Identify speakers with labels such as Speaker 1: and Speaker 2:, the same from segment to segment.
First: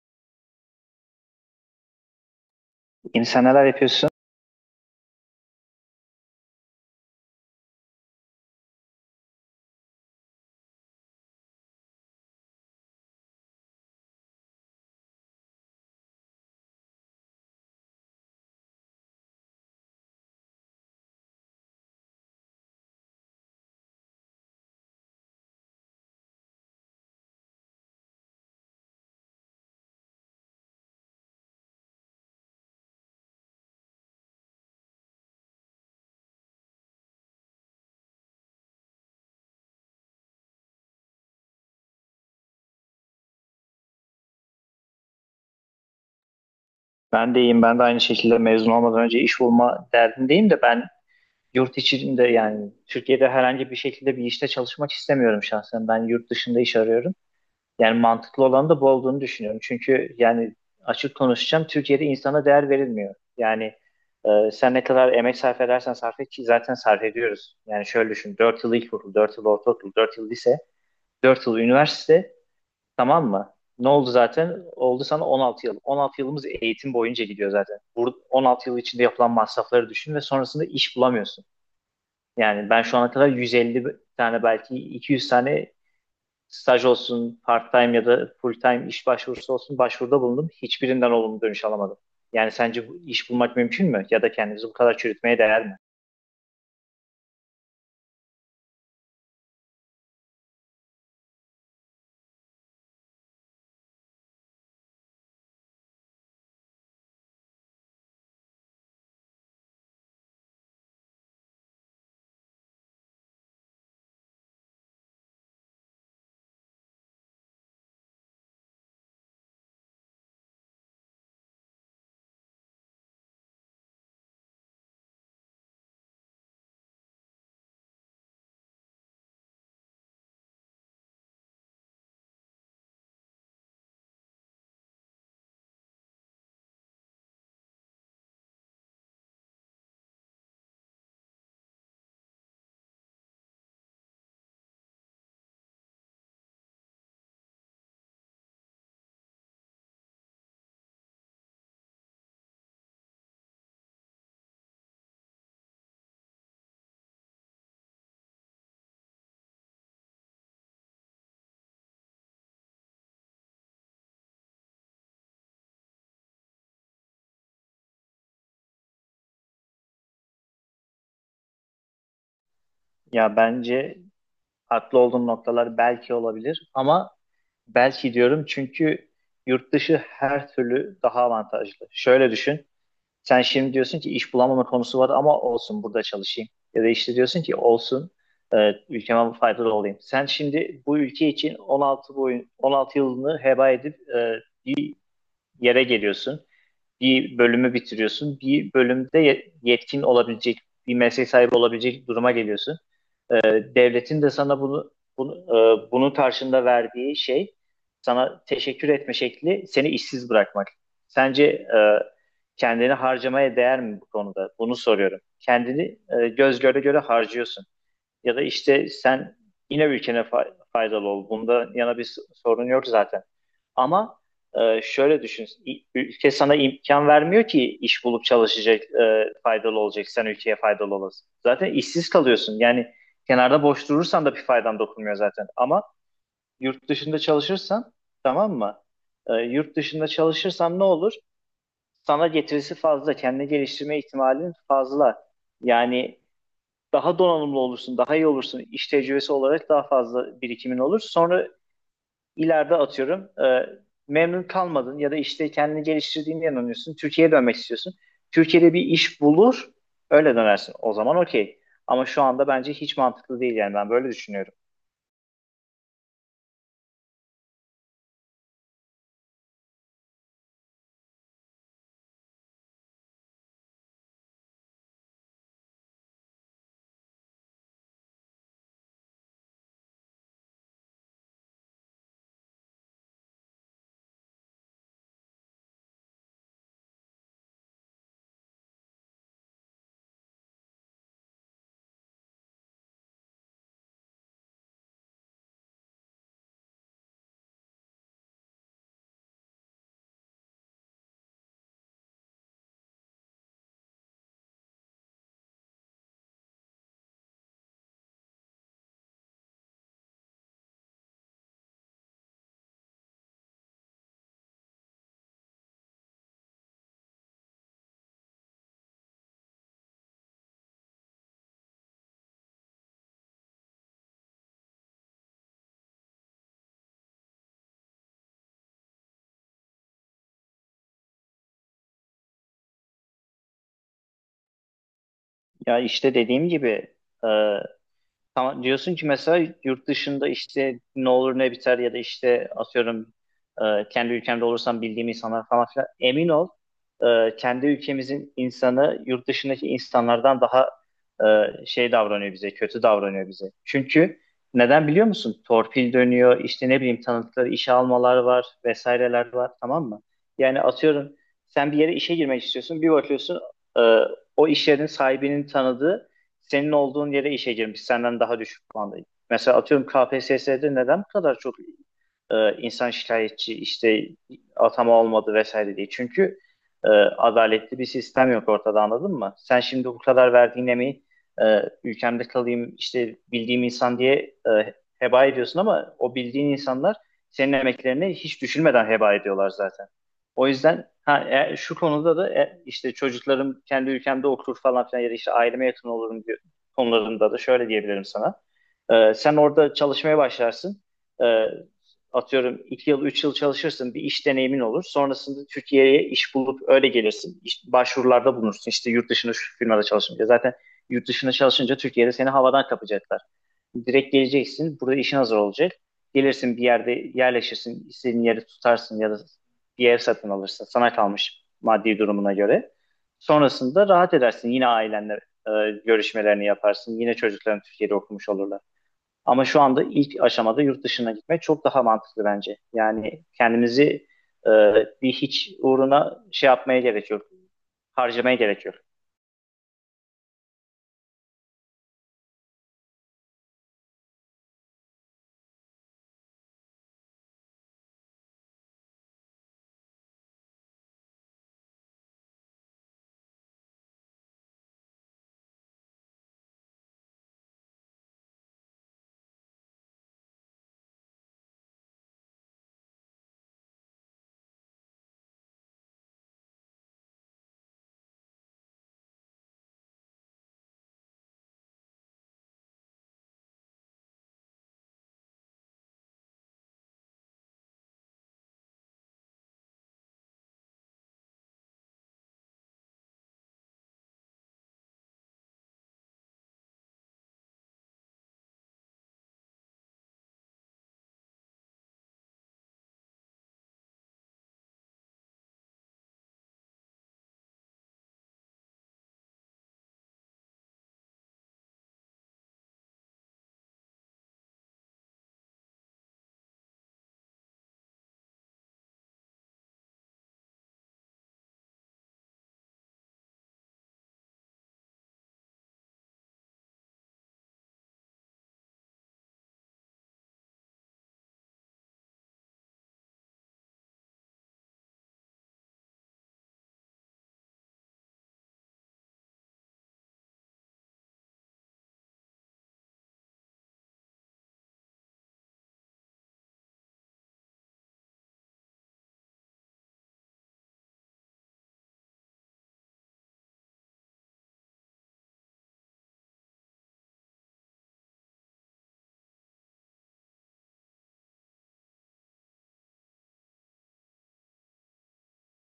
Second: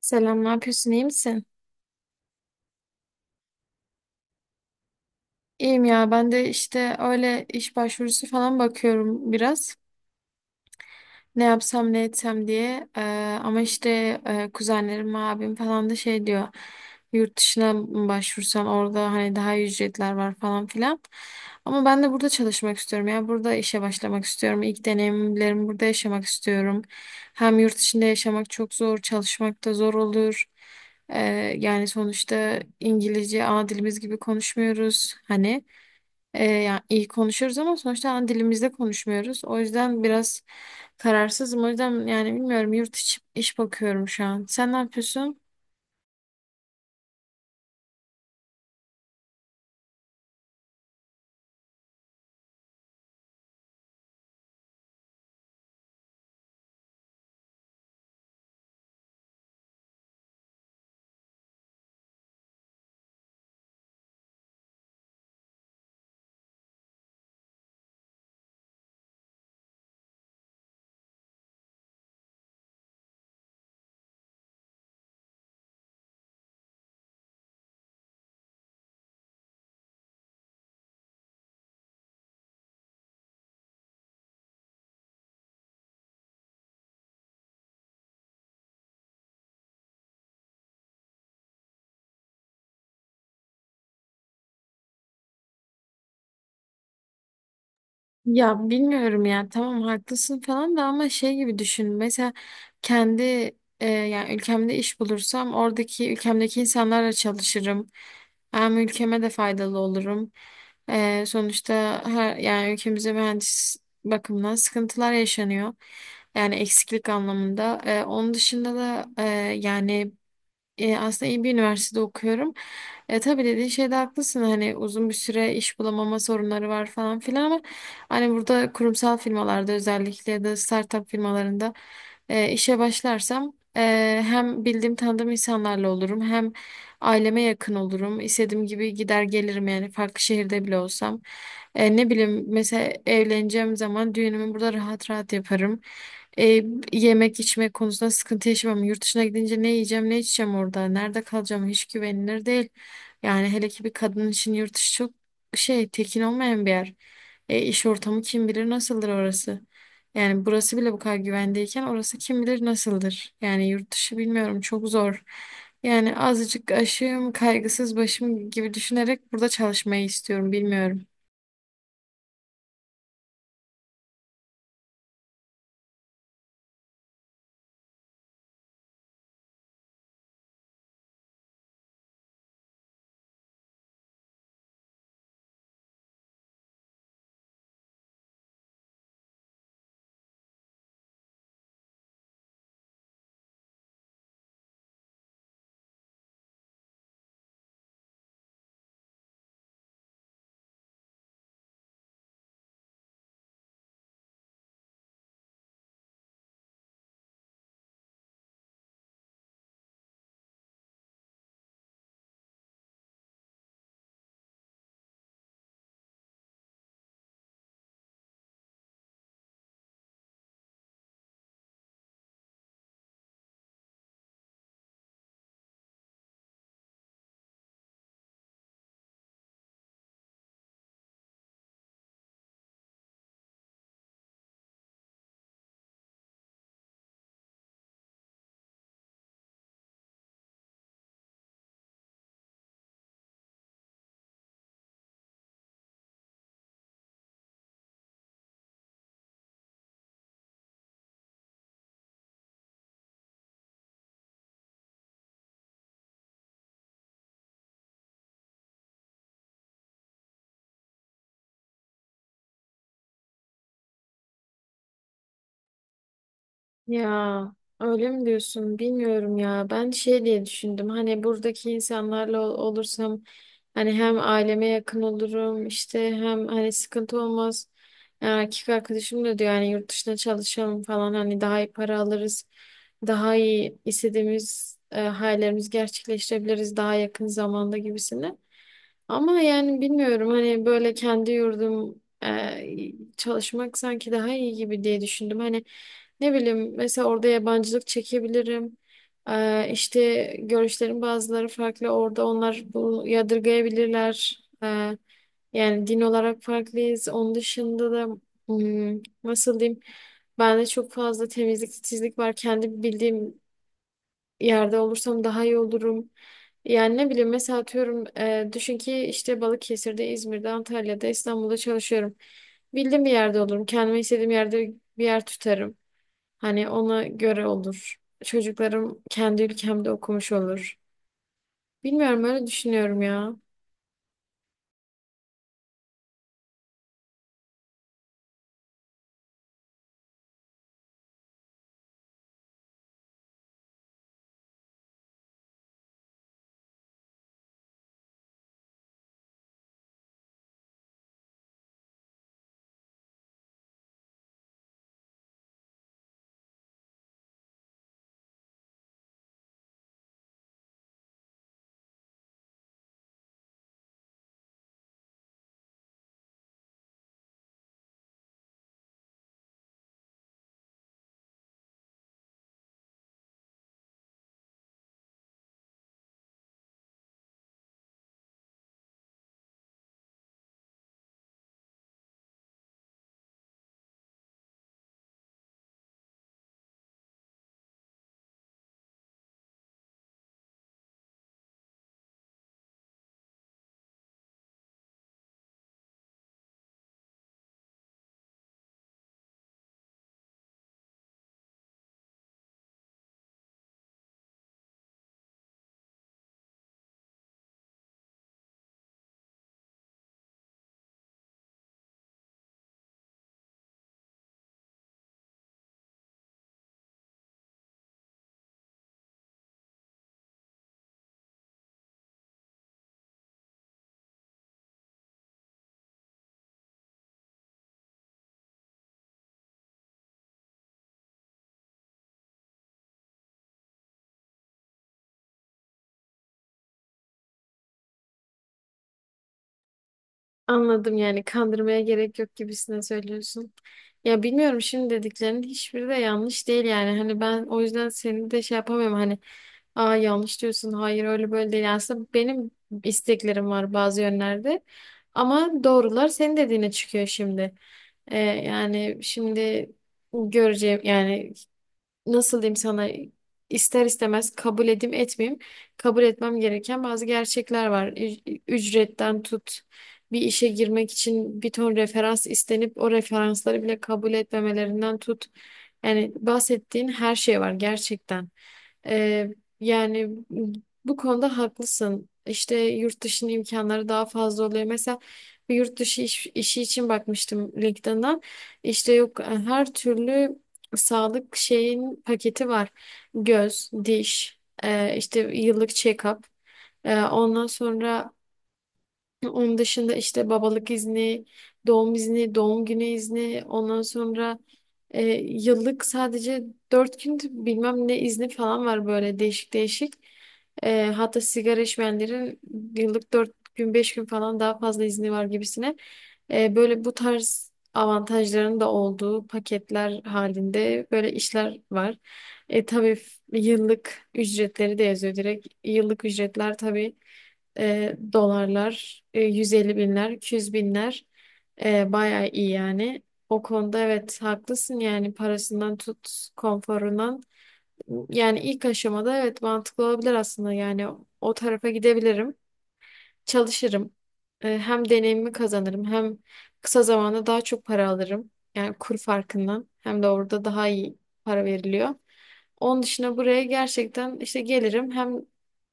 Speaker 1: Selam, ne yapıyorsun? İyi misin?
Speaker 2: Yeni sen neler yapıyorsun?
Speaker 1: İyiyim ya. Ben de işte öyle iş başvurusu falan bakıyorum biraz. Ne yapsam ne etsem diye. Ama işte kuzenlerim, abim falan da şey diyor. Yurt dışına mı başvursan, orada hani daha iyi ücretler var falan filan. Ama ben de burada çalışmak istiyorum ya. Burada işe başlamak istiyorum. İlk deneyimlerimi burada yaşamak istiyorum. Hem yurt içinde yaşamak çok zor, çalışmak da zor olur. Ee, Yani sonuçta İngilizce ana dilimiz gibi konuşmuyoruz. Hani yani iyi konuşuyoruz ama sonuçta ana dilimizde konuşmuyoruz. O yüzden biraz kararsızım. O yüzden yani bilmiyorum, yurt içi iş bakıyorum şu an. Sen ne yapıyorsun?
Speaker 2: Ben de iyiyim. Ben de aynı şekilde mezun olmadan önce iş bulma derdindeyim de ben yurt içinde, yani Türkiye'de herhangi bir şekilde bir işte çalışmak istemiyorum şahsen. Ben yurt dışında iş arıyorum. Yani mantıklı olan da bu olduğunu düşünüyorum. Çünkü yani açık konuşacağım, Türkiye'de insana değer verilmiyor. Yani sen ne kadar emek sarf edersen sarf et ki zaten sarf ediyoruz. Yani şöyle düşün. Dört yıl ilkokul, 4 yıl ortaokul, 4 yıl lise, 4 yıl üniversite. Tamam mı? Ne oldu zaten? Oldu sana 16 yıl. 16 yılımız eğitim boyunca gidiyor zaten. Burada 16 yıl içinde yapılan masrafları düşün ve sonrasında iş bulamıyorsun. Yani ben şu ana kadar 150 tane, belki 200 tane staj olsun, part-time ya da full-time iş başvurusu olsun, başvuruda bulundum. Hiçbirinden olumlu dönüş alamadım. Yani sence bu iş bulmak mümkün mü? Ya da kendimizi bu kadar çürütmeye değer mi?
Speaker 1: Ya bilmiyorum ya, tamam haklısın falan da ama şey gibi düşün, mesela kendi yani ülkemde iş bulursam oradaki ülkemdeki insanlarla çalışırım, hem ülkeme de faydalı olurum. Sonuçta her, yani ülkemizde mühendis bakımından sıkıntılar yaşanıyor, yani eksiklik anlamında. Onun dışında da yani aslında iyi bir üniversitede okuyorum. Tabii dediğin şeyde haklısın. Hani uzun bir süre iş bulamama sorunları var falan filan ama hani burada kurumsal firmalarda özellikle ya da startup firmalarında işe başlarsam hem bildiğim tanıdığım insanlarla olurum hem aileme yakın olurum. İstediğim gibi gider gelirim yani farklı şehirde bile olsam. Ne bileyim, mesela evleneceğim zaman düğünümü burada rahat rahat yaparım. E, Yemek içmek konusunda sıkıntı yaşamam. Yurt dışına gidince ne yiyeceğim, ne içeceğim orada, nerede kalacağım hiç güvenilir değil. Yani hele ki bir kadın için yurt dışı çok şey, tekin olmayan bir yer. İş ortamı kim bilir nasıldır orası. Yani burası bile bu kadar güvendeyken orası kim bilir nasıldır. Yani yurt dışı bilmiyorum, çok zor. Yani azıcık aşığım, kaygısız başım gibi düşünerek burada çalışmayı istiyorum, bilmiyorum.
Speaker 2: Ya bence haklı olduğum noktalar belki olabilir ama belki diyorum çünkü yurt dışı her türlü daha avantajlı. Şöyle düşün. Sen şimdi diyorsun ki iş bulamama konusu var ama olsun, burada çalışayım. Ya da işte diyorsun ki olsun, ülkeme faydalı olayım. Sen şimdi bu ülke için 16 boyun 16 yılını heba edip yere geliyorsun. Bir bölümü bitiriyorsun. Bir bölümde yetkin olabilecek, bir meslek sahibi olabilecek duruma geliyorsun. E, Devletin de sana bunu, bunun karşında verdiği şey, sana teşekkür etme şekli, seni işsiz bırakmak. Sence kendini harcamaya değer mi bu konuda? Bunu soruyorum. Kendini göz göre göre harcıyorsun. Ya da işte sen yine ülkene faydalı ol. Bunda yana bir sorun yok zaten. Ama şöyle düşün. Ülke sana imkan vermiyor ki iş bulup çalışacak, faydalı olacak. Sen ülkeye faydalı olasın. Zaten işsiz kalıyorsun. Yani kenarda boş durursan da bir faydan dokunmuyor zaten. Ama yurt dışında çalışırsan, tamam mı? Yurt dışında çalışırsan ne olur? Sana getirisi fazla. Kendini geliştirme ihtimalin fazla. Yani daha donanımlı olursun, daha iyi olursun. İş tecrübesi olarak daha fazla birikimin olur. Sonra ileride atıyorum memnun kalmadın ya da işte kendini geliştirdiğine inanıyorsun. Türkiye'ye dönmek istiyorsun. Türkiye'de bir iş bulur, öyle dönersin. O zaman okey. Ama şu anda bence hiç mantıklı değil, yani ben böyle düşünüyorum.
Speaker 1: Ya öyle mi diyorsun? Bilmiyorum ya. Ben şey diye düşündüm. Hani buradaki insanlarla olursam hani hem aileme yakın olurum işte hem hani sıkıntı olmaz. Yani erkek arkadaşım da diyor, yani yurt dışına çalışalım falan, hani daha iyi para alırız. Daha iyi istediğimiz hayallerimizi gerçekleştirebiliriz daha yakın zamanda gibisine. Ama yani bilmiyorum, hani böyle kendi yurdum çalışmak sanki daha iyi gibi diye düşündüm. Hani ne bileyim, mesela orada yabancılık çekebilirim. İşte görüşlerin bazıları farklı orada, onlar bu yadırgayabilirler. Yani din olarak farklıyız. Onun dışında da nasıl diyeyim, bende çok fazla temizlik titizlik var. Kendi bildiğim yerde olursam daha iyi olurum. Yani ne bileyim, mesela atıyorum düşün ki işte Balıkesir'de, İzmir'de, Antalya'da, İstanbul'da çalışıyorum. Bildiğim bir yerde olurum. Kendime istediğim yerde bir yer tutarım. Hani ona göre olur. Çocuklarım kendi ülkemde okumuş olur. Bilmiyorum, öyle düşünüyorum ya.
Speaker 2: Ya işte dediğim gibi, e, tamam diyorsun ki mesela yurt dışında işte ne olur ne biter, ya da işte atıyorum kendi ülkemde olursam bildiğim insanlar falan filan, emin ol, kendi ülkemizin insanı yurt dışındaki insanlardan daha şey davranıyor bize, kötü davranıyor bize. Çünkü neden biliyor musun? Torpil dönüyor, işte ne bileyim, tanıdıkları işe almalar var, vesaireler var, tamam mı? Yani atıyorum sen bir yere işe girmek istiyorsun, bir bakıyorsun e, o iş yerinin sahibinin tanıdığı senin olduğun yere işe girmiş, senden daha düşük puanda. Mesela atıyorum KPSS'de neden bu kadar çok insan şikayetçi, işte atama olmadı vesaire diye. Çünkü e, adaletli bir sistem yok ortada, anladın mı? Sen şimdi bu kadar verdiğin emeği ülkemde kalayım, işte bildiğim insan diye heba ediyorsun, ama o bildiğin insanlar senin emeklerini hiç düşünmeden heba ediyorlar zaten. O yüzden ha, şu konuda da, işte çocuklarım kendi ülkemde okur falan filan, ya da işte aileme yakın olurum diyor, konularında da şöyle diyebilirim sana. Sen orada çalışmaya başlarsın. Ee, Atıyorum 2 yıl 3 yıl çalışırsın, bir iş deneyimin olur. Sonrasında Türkiye'ye iş bulup öyle gelirsin. İş başvurularda bulunursun. İşte yurt dışında şu firmada çalışınca. Zaten yurt dışında çalışınca Türkiye'de seni havadan kapacaklar. Direkt geleceksin. Burada işin hazır olacak. Gelirsin, bir yerde yerleşirsin. İstediğin yeri tutarsın ya da bir ev satın alırsın. Sana kalmış, maddi durumuna göre. Sonrasında rahat edersin. Yine ailenle e, görüşmelerini yaparsın. Yine çocukların Türkiye'de okumuş olurlar. Ama şu anda ilk aşamada yurt dışına gitmek çok daha mantıklı bence. Yani kendimizi e, bir hiç uğruna şey yapmaya gerek yok. Harcamaya gerek yok.
Speaker 1: Anladım, yani kandırmaya gerek yok gibisine söylüyorsun. Ya bilmiyorum, şimdi dediklerinin hiçbiri de yanlış değil yani. Hani ben o yüzden seni de şey yapamıyorum. Hani aa yanlış diyorsun. Hayır öyle böyle değil. Yani aslında benim isteklerim var bazı yönlerde. Ama doğrular senin dediğine çıkıyor şimdi. Yani şimdi göreceğim yani, nasıl diyeyim sana, ister istemez kabul edeyim etmeyeyim, kabul etmem gereken bazı gerçekler var. Ücretten tut, bir işe girmek için bir ton referans istenip o referansları bile kabul etmemelerinden tut. Yani bahsettiğin her şey var gerçekten. Ee, Yani bu konuda haklısın. İşte yurt dışının imkanları daha fazla oluyor. Mesela bir yurt dışı işi için bakmıştım LinkedIn'dan. İşte yok, her türlü sağlık şeyin paketi var. Göz, diş, işte yıllık check-up. Ondan sonra, onun dışında işte babalık izni, doğum izni, doğum günü izni, ondan sonra yıllık sadece dört gün bilmem ne izni falan var, böyle değişik değişik. Hatta sigara içmeyenlerin yıllık dört gün beş gün falan daha fazla izni var gibisine. Böyle bu tarz avantajların da olduğu paketler halinde böyle işler var. Tabii yıllık ücretleri de yazıyor direkt. Yıllık ücretler tabii. Dolarlar, 150 binler, 200 binler, bayağı iyi yani. O konuda evet haklısın, yani parasından tut, konforundan. Yani ilk aşamada evet mantıklı olabilir aslında, yani o tarafa gidebilirim. Çalışırım. Hem deneyimi kazanırım hem kısa zamanda daha çok para alırım. Yani kur farkından, hem de orada daha iyi para veriliyor. Onun dışında buraya gerçekten işte gelirim, hem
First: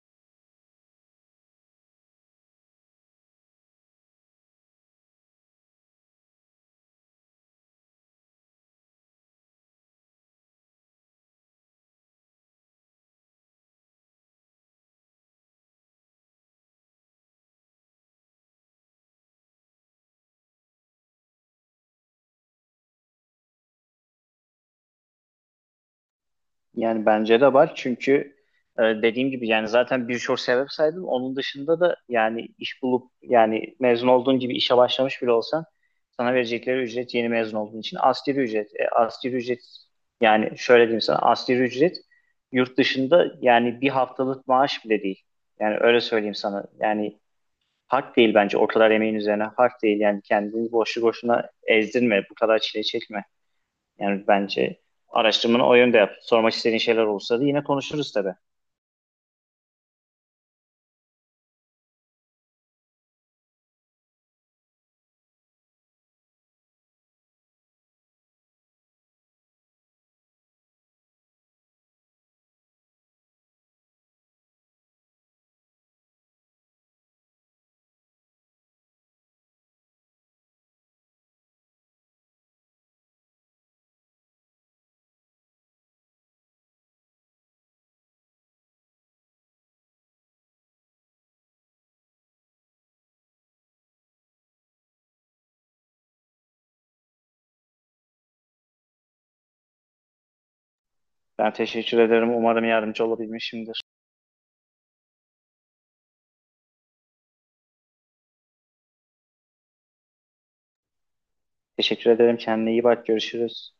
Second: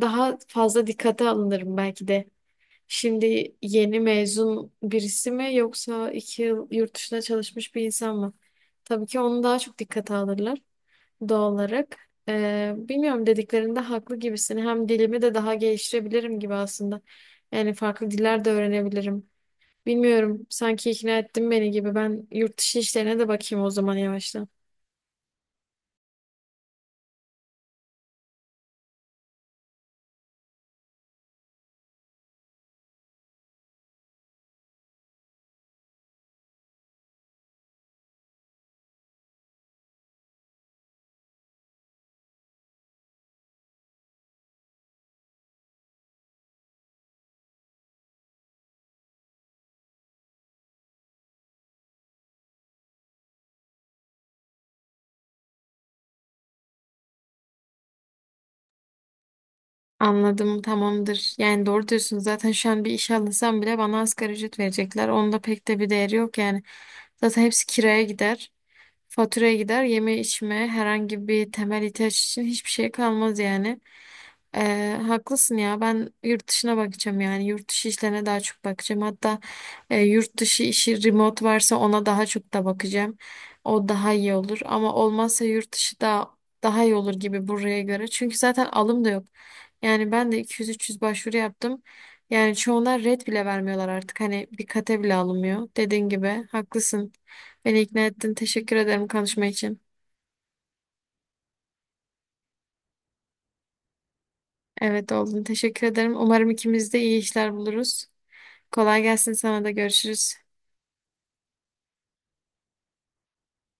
Speaker 1: daha fazla dikkate alınırım belki de. Şimdi yeni mezun birisi mi yoksa iki yıl yurt dışında çalışmış bir insan mı? Tabii ki onu daha çok dikkate alırlar, doğal olarak. Bilmiyorum, dediklerinde haklı gibisin. Hem dilimi de daha geliştirebilirim gibi aslında. Yani farklı diller de öğrenebilirim. Bilmiyorum, sanki ikna ettin beni gibi. Ben yurt dışı işlerine de bakayım o zaman yavaştan.
Speaker 2: Yani bence de var çünkü dediğim gibi yani zaten birçok sebep saydım. Onun dışında da yani iş bulup, yani mezun olduğun gibi işe başlamış bile olsan sana verecekleri ücret, yeni mezun olduğun için, asgari ücret. E, asgari ücret, yani şöyle diyeyim sana, asgari ücret yurt dışında yani bir haftalık maaş bile değil. Yani öyle söyleyeyim sana. Yani hak değil bence, o kadar emeğin üzerine hak değil. Yani kendini boşu boşuna ezdirme, bu kadar çile çekme. Yani bence araştırmanı o yönde yap. Sormak istediğin şeyler olursa da yine konuşuruz tabii.
Speaker 1: Anladım, tamamdır. Yani doğru diyorsun, zaten şu an bir iş alınsam bile bana asgari ücret verecekler. Onda pek de bir değeri yok yani. Zaten hepsi kiraya gider. Faturaya gider, yeme içme, herhangi bir temel ihtiyaç için hiçbir şey kalmaz yani. Haklısın ya, ben yurt dışına bakacağım, yani yurt dışı işlerine daha çok bakacağım. Hatta yurt dışı işi remote varsa ona daha çok da bakacağım. O daha iyi olur ama olmazsa yurt dışı da daha iyi olur gibi buraya göre. Çünkü zaten alım da yok. Yani ben de 200-300 başvuru yaptım. Yani çoğuna red bile vermiyorlar artık. Hani bir kate bile alınmıyor. Dediğin gibi haklısın. Beni ikna ettin. Teşekkür ederim konuşma için.
Speaker 2: Ben teşekkür ederim. Umarım yardımcı olabilmişimdir.
Speaker 1: Evet oldun. Teşekkür ederim. Umarım ikimiz de iyi işler buluruz. Kolay gelsin, sana da görüşürüz.
Speaker 2: Teşekkür ederim. Kendine iyi bak. Görüşürüz.